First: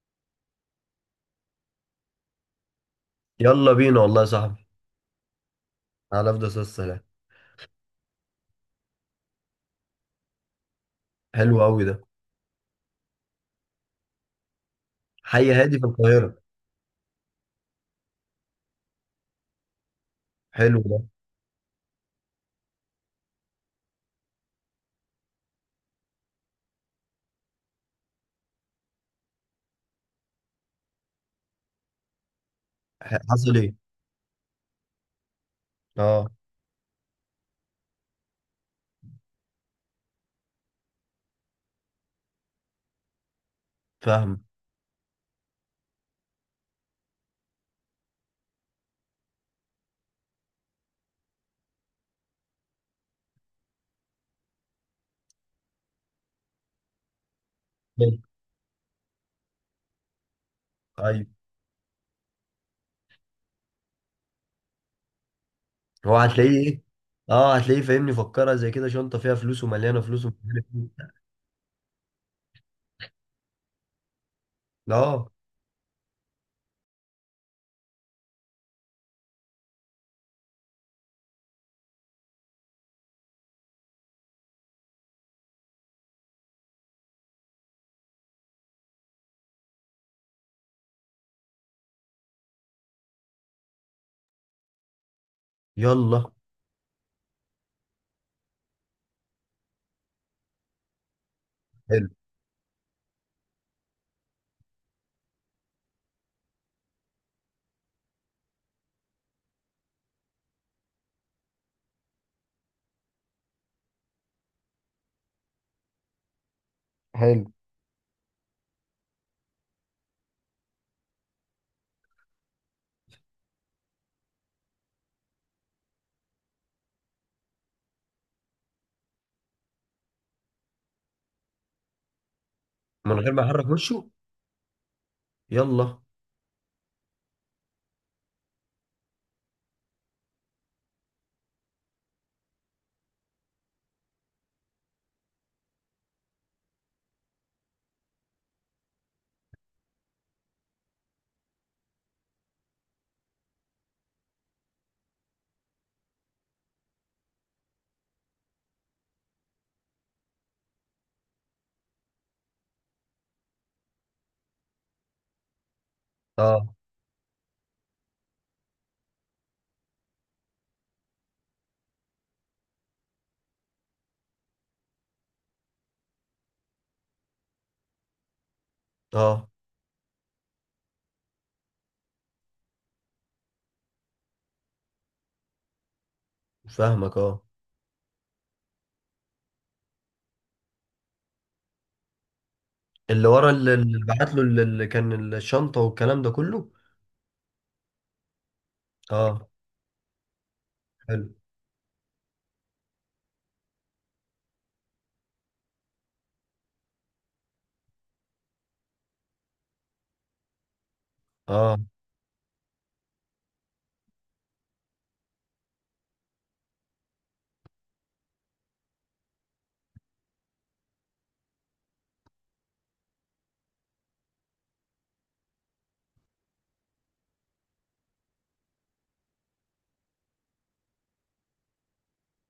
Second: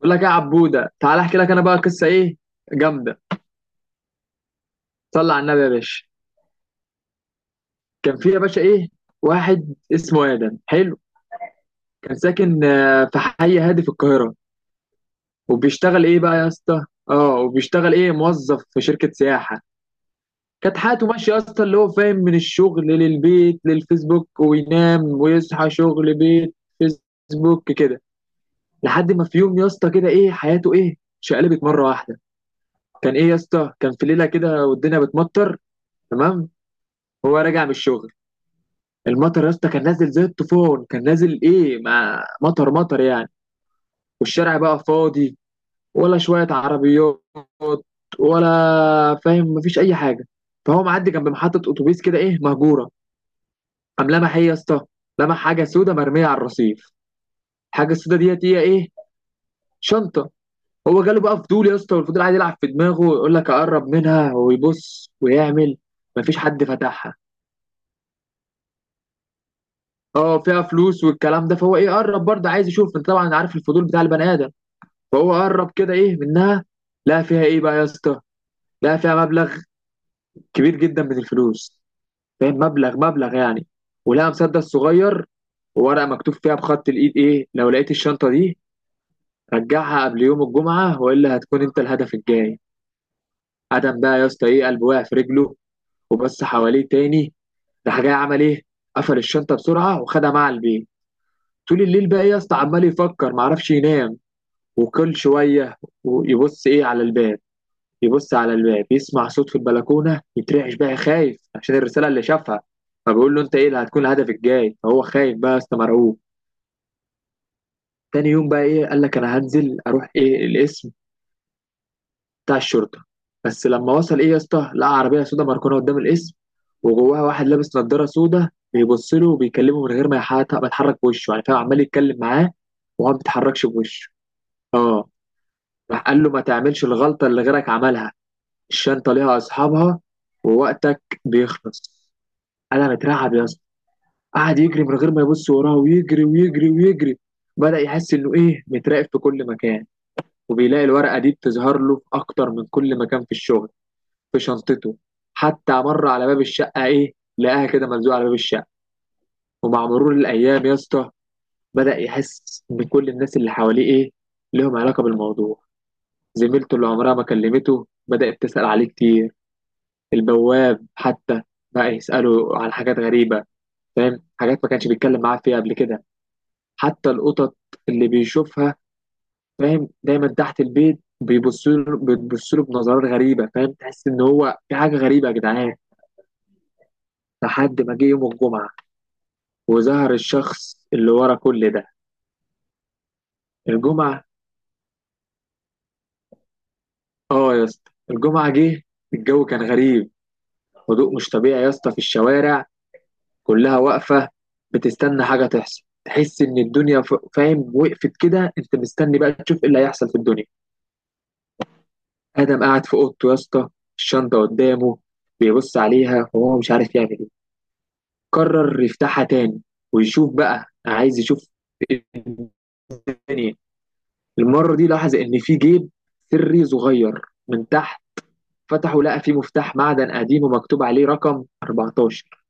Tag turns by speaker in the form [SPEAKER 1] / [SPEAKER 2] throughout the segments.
[SPEAKER 1] بقول لك إيه يا عبوده، تعالى احكي لك انا بقى قصه ايه جامده.
[SPEAKER 2] يلا بينا والله يا صاحبي.
[SPEAKER 1] صلى على النبي يا باشا.
[SPEAKER 2] على أفضل صوت السلام.
[SPEAKER 1] كان في يا باشا ايه، واحد اسمه ادم. حلو.
[SPEAKER 2] حلو قوي ده.
[SPEAKER 1] كان ساكن في حي هادي في القاهره.
[SPEAKER 2] حي هادي في
[SPEAKER 1] وبيشتغل ايه بقى
[SPEAKER 2] القاهرة.
[SPEAKER 1] يا اسطى؟ اه، وبيشتغل ايه؟ موظف في شركه سياحه. كانت
[SPEAKER 2] حلو ده.
[SPEAKER 1] حياته ماشيه يا اسطى، اللي هو فاهم، من الشغل للبيت للفيسبوك وينام ويصحى، شغل بيت فيسبوك كده. لحد ما في يوم يا اسطى كده ايه، حياته ايه، شقلبت مره واحده. كان ايه يا
[SPEAKER 2] حصل
[SPEAKER 1] اسطى،
[SPEAKER 2] إيه؟
[SPEAKER 1] كان في ليله كده والدنيا بتمطر.
[SPEAKER 2] أه.
[SPEAKER 1] تمام. هو راجع من الشغل، المطر يا اسطى كان نازل زي الطوفان، كان نازل ايه، ما مطر مطر يعني.
[SPEAKER 2] فاهم.
[SPEAKER 1] والشارع بقى فاضي، ولا شوية عربيات، ولا فاهم مفيش أي حاجة. فهو معدي جنب محطة أتوبيس كده إيه، مهجورة. قام لمح إيه يا اسطى؟ لمح حاجة سودة مرمية على الرصيف. الحاجة السودة
[SPEAKER 2] حلو.
[SPEAKER 1] ديت هي إيه؟ شنطة. هو جاله
[SPEAKER 2] أيوه.
[SPEAKER 1] بقى فضول يا اسطى، والفضول قاعد يلعب في دماغه ويقول لك أقرب منها ويبص ويعمل.
[SPEAKER 2] هو
[SPEAKER 1] مفيش
[SPEAKER 2] هتلاقيه
[SPEAKER 1] حد
[SPEAKER 2] إيه؟
[SPEAKER 1] فتحها.
[SPEAKER 2] أه، هتلاقيه فاهمني، فكرها زي كده شنطة فيها فلوس ومليانة فلوس
[SPEAKER 1] اه، فيها
[SPEAKER 2] ومليانة
[SPEAKER 1] فلوس
[SPEAKER 2] فلوس.
[SPEAKER 1] والكلام ده. فهو ايه، قرب برضه عايز يشوف، انت طبعا عارف الفضول بتاع البني ادم.
[SPEAKER 2] أه.
[SPEAKER 1] فهو قرب كده ايه منها. لقى فيها ايه بقى يا اسطى؟ لقى فيها مبلغ كبير جدا من الفلوس. فاهم، مبلغ مبلغ يعني. ولقى مسدس صغير، وورقه مكتوب فيها بخط الايد ايه: لو لقيت الشنطه دي رجعها قبل يوم الجمعه، والا هتكون انت الهدف الجاي. ادم بقى يا اسطى ايه، قلبه وقع في رجله.
[SPEAKER 2] يلا.
[SPEAKER 1] وبص حواليه تاني. راح جاي عمل ايه؟ قفل الشنطه بسرعه وخدها معاه البيت. طول الليل
[SPEAKER 2] حلو
[SPEAKER 1] بقى إيه يا اسطى، عمال يفكر معرفش ينام. وكل شوية يبص إيه على الباب، يبص على الباب، يسمع صوت في البلكونة، يترعش بقى خايف عشان الرسالة اللي شافها. فبيقول له أنت إيه اللي هتكون هدفك الجاي. فهو خايف بقى يا اسطى، مرعوب.
[SPEAKER 2] حلو.
[SPEAKER 1] تاني يوم بقى إيه، قال لك أنا هنزل أروح إيه القسم بتاع الشرطة. بس لما وصل إيه يا اسطى، لقى عربية سودا مركونة قدام القسم، وجواها واحد لابس نضارة سودا بيبص له وبيكلمه من غير ما يتحرك بوشه يعني، فاهم، عمال يتكلم معاه وهو ما
[SPEAKER 2] من غير ما يحرك
[SPEAKER 1] بيتحركش
[SPEAKER 2] وشه.
[SPEAKER 1] بوشه. اه.
[SPEAKER 2] يلا.
[SPEAKER 1] راح قال له ما تعملش الغلطة اللي غيرك عملها، الشنطه ليها اصحابها، ووقتك بيخلص. انا مترعب يا اسطى. قعد يجري من غير ما يبص وراه، ويجري ويجري ويجري. بدأ يحس انه ايه، متراقب في كل مكان. وبيلاقي الورقه دي بتظهر له في اكتر من كل مكان، في الشغل، في شنطته، حتى مر على باب الشقه ايه، لقاها كده ملزوقه على باب الشقه. ومع مرور الايام يا اسطى، بدأ يحس ان كل الناس اللي حواليه ايه، لهم علاقه بالموضوع.
[SPEAKER 2] أه
[SPEAKER 1] زميلته اللي عمرها ما كلمته بدأت تسأل عليه كتير. البواب حتى بقى يسأله على حاجات غريبة، فاهم، حاجات ما كانش بيتكلم معاه فيها قبل كده. حتى القطط اللي بيشوفها،
[SPEAKER 2] أه.
[SPEAKER 1] فاهم، دايما تحت البيت بيبصوا له، بيبصوا له بنظرات غريبة، فاهم، تحس إن هو في حاجة غريبة يا جدعان.
[SPEAKER 2] فاهمك أه.
[SPEAKER 1] لحد ما جه يوم الجمعة وظهر الشخص اللي ورا كل ده.
[SPEAKER 2] اللي ورا اللي
[SPEAKER 1] الجمعة،
[SPEAKER 2] بعت له اللي كان الشنطة والكلام ده كله.
[SPEAKER 1] آه يا اسطى الجمعة جه. الجو
[SPEAKER 2] أه.
[SPEAKER 1] كان غريب، هدوء
[SPEAKER 2] حلو.
[SPEAKER 1] مش طبيعي يا اسطى في الشوارع، كلها واقفة بتستنى حاجة تحصل. تحس إن الدنيا فاهم، وقفت كده، أنت مستني بقى تشوف إيه اللي هيحصل في الدنيا.
[SPEAKER 2] أه.
[SPEAKER 1] آدم قاعد في أوضته يا اسطى، الشنطة قدامه، بيبص عليها وهو مش عارف يعمل إيه. قرر يفتحها تاني ويشوف بقى، عايز يشوف الدنيا. المرة دي لاحظ إن في جيب سري صغير من تحت. فتحه لقى فيه مفتاح معدن قديم ومكتوب عليه رقم 14.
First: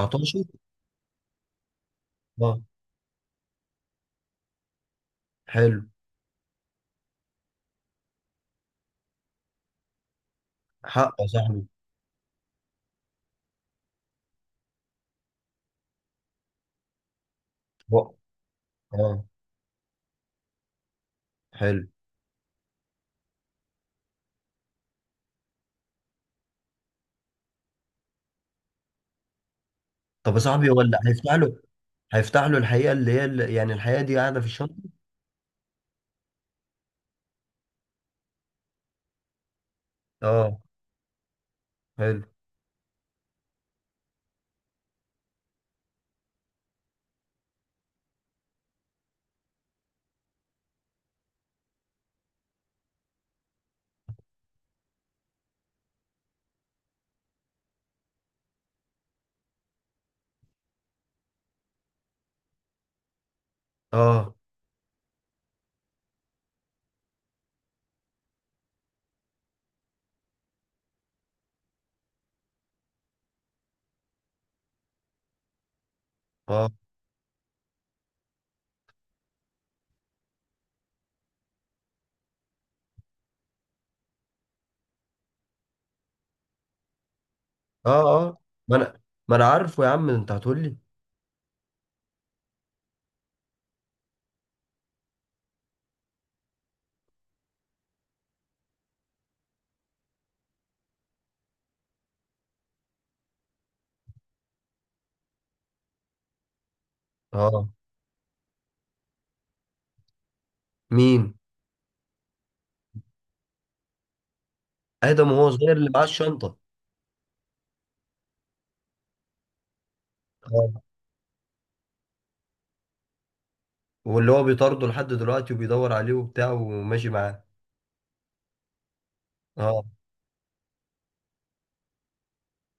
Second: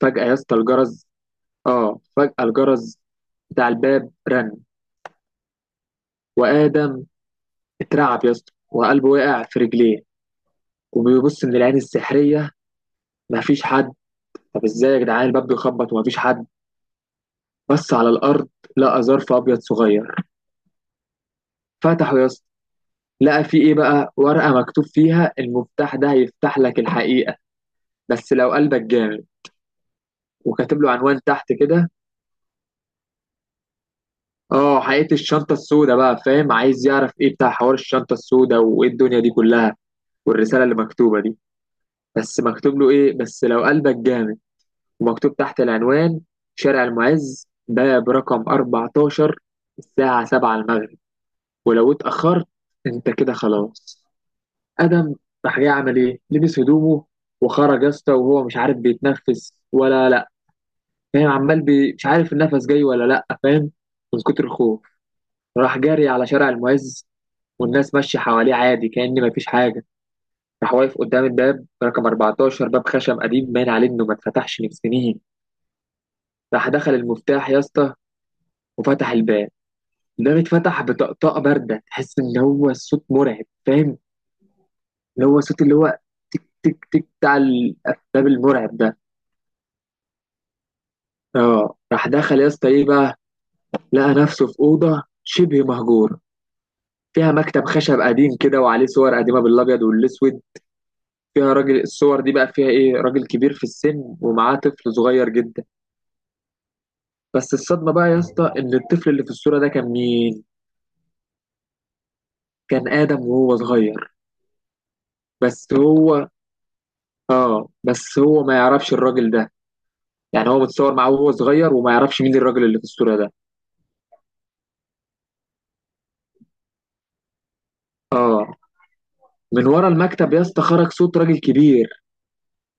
[SPEAKER 1] فجأة يا اسطى الجرس، آه فجأة
[SPEAKER 2] أه.
[SPEAKER 1] الجرس بتاع الباب رن.
[SPEAKER 2] حلو.
[SPEAKER 1] وآدم اترعب يا اسطى وقلبه وقع في رجليه.
[SPEAKER 2] حقه
[SPEAKER 1] وبيبص
[SPEAKER 2] صح.
[SPEAKER 1] من العين السحرية، مفيش حد. طب ازاي يا جدعان الباب بيخبط ومفيش حد؟ بص على
[SPEAKER 2] هو.
[SPEAKER 1] الأرض، لقى
[SPEAKER 2] اه.
[SPEAKER 1] ظرف أبيض صغير.
[SPEAKER 2] حلو.
[SPEAKER 1] فتحه يا اسطى، لقى فيه إيه بقى، ورقة مكتوب فيها: المفتاح ده هيفتح لك الحقيقة، بس لو قلبك جامد.
[SPEAKER 2] طب يا صاحبي هو
[SPEAKER 1] وكاتب له
[SPEAKER 2] اللي
[SPEAKER 1] عنوان
[SPEAKER 2] هيفتح
[SPEAKER 1] تحت
[SPEAKER 2] له
[SPEAKER 1] كده.
[SPEAKER 2] هيفتح له الحقيقه، اللي هي اللي يعني الحقيقه دي قاعده في
[SPEAKER 1] اه،
[SPEAKER 2] الشنطه.
[SPEAKER 1] حقيقة الشنطة السوداء بقى، فاهم، عايز يعرف ايه بتاع حوار الشنطة السوداء وايه الدنيا دي كلها،
[SPEAKER 2] اه.
[SPEAKER 1] والرسالة اللي مكتوبة دي.
[SPEAKER 2] حلو.
[SPEAKER 1] بس مكتوب له ايه؟ بس لو قلبك جامد. ومكتوب تحت العنوان: شارع المعز ده برقم 14، الساعة 7 المغرب، ولو اتأخرت انت كده خلاص. آدم راح جاي عمل ايه؟ لبس هدومه وخرج يا اسطى وهو مش عارف بيتنفس ولا لا. فاهم، عمال مش عارف النفس جاي ولا لا، فاهم، من
[SPEAKER 2] اه
[SPEAKER 1] كتر الخوف. راح جاري على شارع المعز، والناس ماشية حواليه عادي كأن مفيش حاجة. راح واقف قدام الباب رقم 14، باب خشب قديم باين عليه انه ما اتفتحش من سنين. راح
[SPEAKER 2] اه
[SPEAKER 1] دخل المفتاح يا اسطى وفتح الباب. ده بيتفتح بطقطقه بارده، تحس ان هو الصوت مرعب، فاهم، اللي هو صوت اللي هو تك تك تك بتاع
[SPEAKER 2] اه
[SPEAKER 1] الافلام
[SPEAKER 2] اه. ما
[SPEAKER 1] المرعب ده.
[SPEAKER 2] انا ما انا عارفه يا عم، انت هتقول لي.
[SPEAKER 1] اه. راح دخل يا اسطى ايه بقى، لقى نفسه في اوضه شبه مهجور، فيها مكتب خشب قديم كده وعليه صور قديمه بالابيض والاسود. فيها راجل، الصور دي بقى فيها ايه، راجل كبير في السن ومعاه طفل صغير جدا. بس
[SPEAKER 2] اه.
[SPEAKER 1] الصدمه بقى يا اسطى، ان الطفل اللي في الصوره ده كان مين؟
[SPEAKER 2] مين؟
[SPEAKER 1] كان ادم وهو صغير.
[SPEAKER 2] ادم وهو
[SPEAKER 1] بس
[SPEAKER 2] صغير اللي معاه
[SPEAKER 1] هو
[SPEAKER 2] الشنطه.
[SPEAKER 1] اه، بس هو ما يعرفش الراجل ده. يعني هو
[SPEAKER 2] اه.
[SPEAKER 1] متصور معاه وهو صغير وما يعرفش مين الراجل اللي في الصورة ده.
[SPEAKER 2] واللي هو بيطارده لحد دلوقتي وبيدور عليه وبتاع وماشي معاه.
[SPEAKER 1] اه. من
[SPEAKER 2] اه.
[SPEAKER 1] ورا المكتب يا اسطى خرج صوت راجل كبير،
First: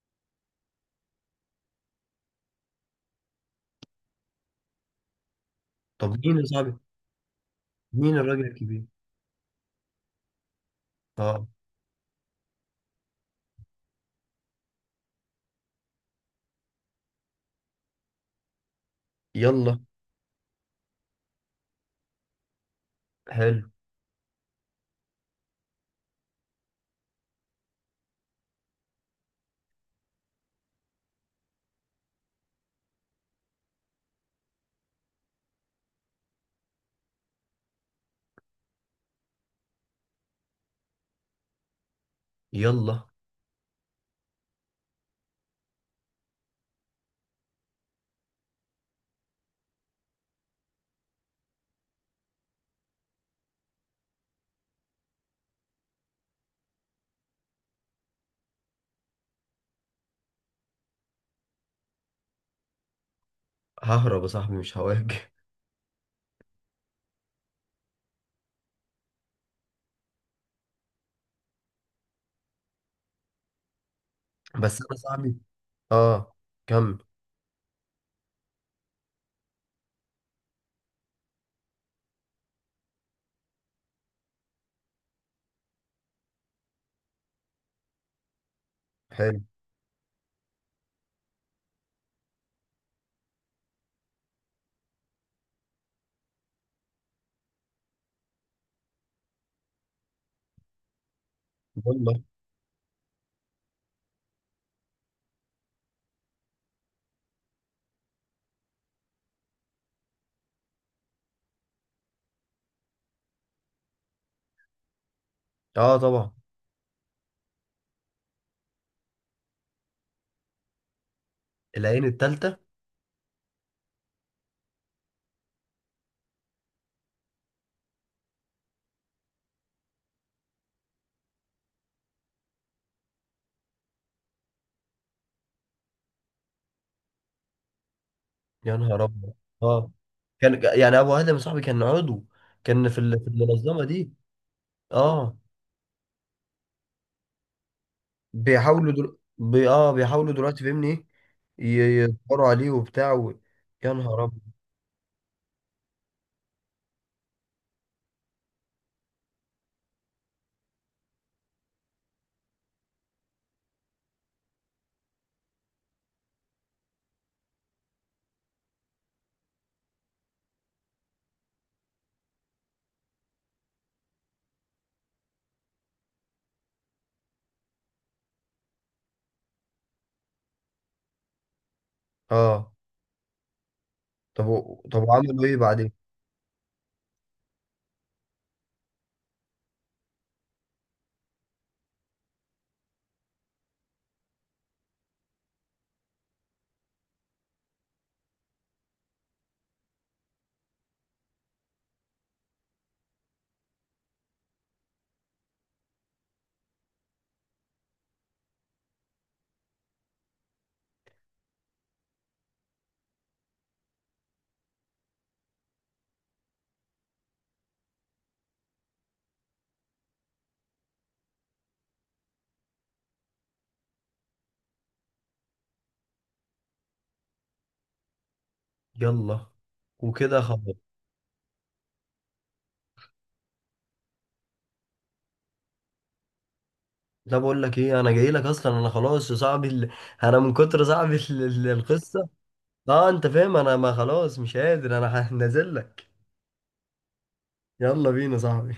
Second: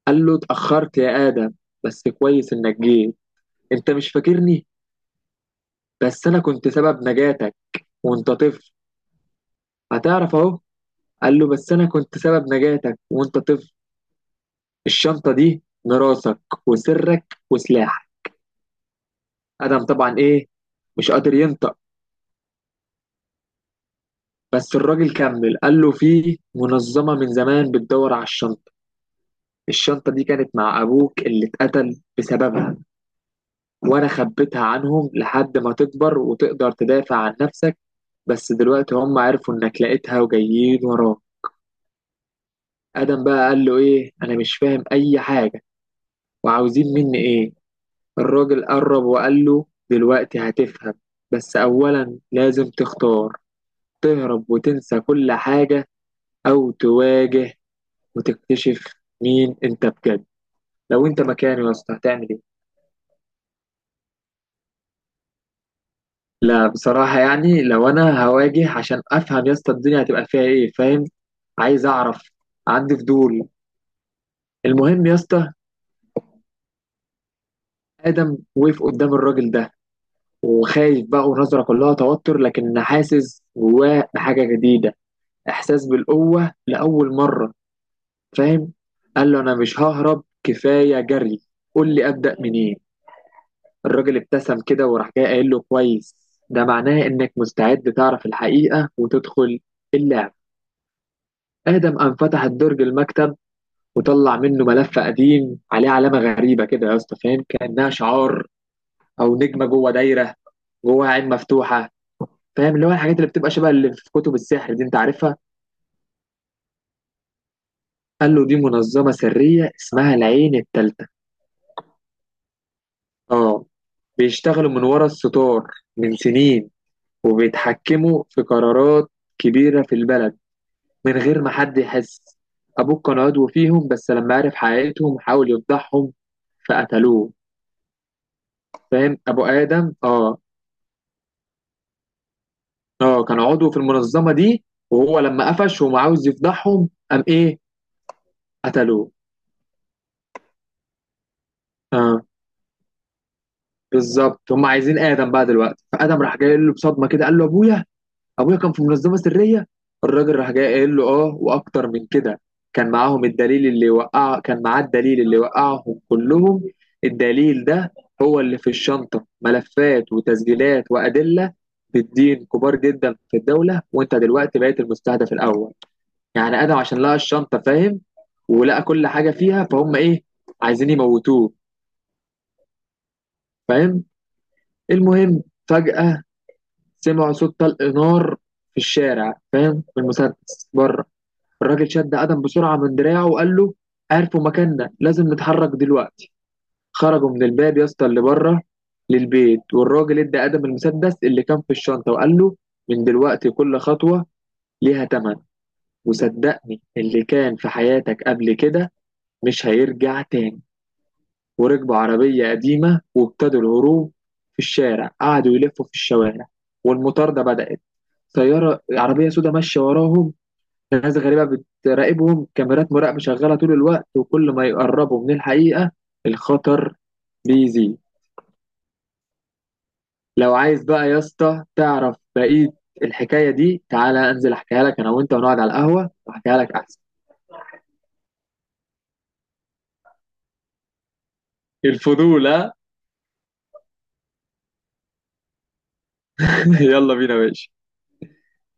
[SPEAKER 1] قال له اتأخرت يا آدم، بس كويس انك جيت. انت مش فاكرني،
[SPEAKER 2] طب
[SPEAKER 1] بس
[SPEAKER 2] مين
[SPEAKER 1] انا
[SPEAKER 2] يا
[SPEAKER 1] كنت
[SPEAKER 2] صاحبي؟
[SPEAKER 1] سبب نجاتك
[SPEAKER 2] مين
[SPEAKER 1] وانت
[SPEAKER 2] الراجل
[SPEAKER 1] طفل.
[SPEAKER 2] الكبير؟
[SPEAKER 1] هتعرف اهو. قال
[SPEAKER 2] اه.
[SPEAKER 1] له بس انا كنت سبب نجاتك وانت طفل. الشنطة دي ميراثك وسرك وسلاحك. آدم
[SPEAKER 2] يلا.
[SPEAKER 1] طبعا ايه، مش قادر ينطق.
[SPEAKER 2] حلو.
[SPEAKER 1] بس الراجل كمل، قال له في منظمة من زمان بتدور على الشنطة. الشنطة دي كانت مع أبوك اللي اتقتل بسببها، وأنا خبيتها عنهم لحد ما تكبر وتقدر تدافع عن نفسك. بس دلوقتي هم عرفوا إنك لقيتها وجايين وراك.
[SPEAKER 2] يلا.
[SPEAKER 1] آدم بقى قال له إيه، أنا مش فاهم أي حاجة، وعاوزين مني إيه؟ الراجل قرب وقال له دلوقتي هتفهم، بس أولا لازم تختار: تهرب وتنسى كل حاجة، أو تواجه وتكتشف مين أنت بجد. لو أنت مكاني يا أسطى هتعمل إيه؟
[SPEAKER 2] ههرب يا صاحبي، مش هواجه.
[SPEAKER 1] لا بصراحة يعني لو أنا هواجه عشان أفهم يا اسطى الدنيا هتبقى فيها إيه، فاهم، عايز أعرف، عندي فضول.
[SPEAKER 2] بس انا
[SPEAKER 1] المهم يا
[SPEAKER 2] صاحبي.
[SPEAKER 1] اسطى.
[SPEAKER 2] اه. كمل.
[SPEAKER 1] آدم وقف قدام الراجل ده، وخايف بقى ونظرة كلها توتر، لكن حاسس جواه بحاجة جديدة، إحساس بالقوة لأول مرة، فاهم. قال له
[SPEAKER 2] حلو.
[SPEAKER 1] أنا مش ههرب، كفاية جري، قول لي أبدأ منين. الراجل ابتسم كده وراح جاي قايل له كويس، ده معناه إنك مستعد تعرف الحقيقة وتدخل اللعبة. آدم قام
[SPEAKER 2] يلا.
[SPEAKER 1] فتح الدرج المكتب وطلع منه ملف قديم عليه علامة غريبة كده يا اسطى، فاهم، كأنها شعار، أو نجمة جوه دايرة جوه عين مفتوحة، فاهم، اللي هو الحاجات اللي بتبقى شبه اللي في كتب السحر دي أنت عارفها.
[SPEAKER 2] اه. طبعا.
[SPEAKER 1] قال له دي منظمة سرية اسمها العين التالتة.
[SPEAKER 2] العين التالتة.
[SPEAKER 1] آه. بيشتغلوا من ورا الستار من سنين، وبيتحكموا في قرارات كبيرة في البلد من غير ما حد يحس. أبوك كان عضو فيهم، بس لما عرف حقيقتهم حاول يفضحهم فقتلوه.
[SPEAKER 2] يا نهار
[SPEAKER 1] فاهم،
[SPEAKER 2] ابيض.
[SPEAKER 1] ابو
[SPEAKER 2] اه.
[SPEAKER 1] ادم. اه.
[SPEAKER 2] كان يعني ابو ادم صاحبي كان عضو، كان في
[SPEAKER 1] اه،
[SPEAKER 2] في
[SPEAKER 1] كان عضو في
[SPEAKER 2] المنظمة دي.
[SPEAKER 1] المنظمه دي. وهو
[SPEAKER 2] اه.
[SPEAKER 1] لما قفش وما عاوز يفضحهم قام ايه، قتلوه.
[SPEAKER 2] بيحاولوا دلوقتي فاهمني ايه.
[SPEAKER 1] اه،
[SPEAKER 2] يدوروا عليه وبتاع يا نهار ابيض.
[SPEAKER 1] بالظبط. هم عايزين ادم بقى دلوقتي. فادم راح جاي قايل له بصدمه كده، قال له ابويا، ابويا كان في منظمه سريه؟ الراجل راح جاي قايل له اه، واكتر من كده. كان معاهم الدليل اللي وقع، كان معاه الدليل اللي وقعهم كلهم. الدليل ده هو اللي في الشنطه: ملفات وتسجيلات وادله بالدين كبار جدا في الدوله. وانت دلوقتي بقيت المستهدف الاول. يعني ادم عشان لقى الشنطه، فاهم، ولقى كل حاجه فيها، فهم ايه، عايزين يموتوه،
[SPEAKER 2] اه.
[SPEAKER 1] فاهم.
[SPEAKER 2] طب طب
[SPEAKER 1] المهم،
[SPEAKER 2] وعملوا ايه بعدين؟
[SPEAKER 1] فجاه سمعوا صوت طلق نار في الشارع، فاهم، بالمسدس بره. الراجل شد ادم بسرعه من دراعه وقال له عرفوا مكاننا، لازم نتحرك دلوقتي. خرجوا من الباب يا اسطى اللي بره للبيت، والراجل ادى ادم المسدس اللي كان في الشنطه وقال له من دلوقتي كل خطوه ليها تمن، وصدقني اللي كان في حياتك قبل كده مش هيرجع تاني. وركبوا عربية قديمة وابتدوا الهروب. في الشارع قعدوا يلفوا في الشوارع، والمطاردة بدأت، سيارة عربية سوداء ماشية وراهم، ناس غريبة بتراقبهم، كاميرات مراقبة شغالة طول الوقت، وكل ما يقربوا من الحقيقة الخطر بيزيد.
[SPEAKER 2] يلا. وكده
[SPEAKER 1] لو
[SPEAKER 2] خلاص.
[SPEAKER 1] عايز بقى يا اسطى تعرف بقية الحكاية دي، تعالى أنزل أحكيها لك، أنا وأنت ونقعد على القهوة وأحكيها لك أحسن.
[SPEAKER 2] ده بقول لك ايه؟ انا جاي لك اصلا. انا خلاص يا صاحبي انا من كتر صاحبي القصه.
[SPEAKER 1] الفضول ها.
[SPEAKER 2] اه انت فاهم. انا ما خلاص مش قادر. انا هنزل لك.
[SPEAKER 1] يلا بينا يا باشا.
[SPEAKER 2] يلا بينا يا صاحبي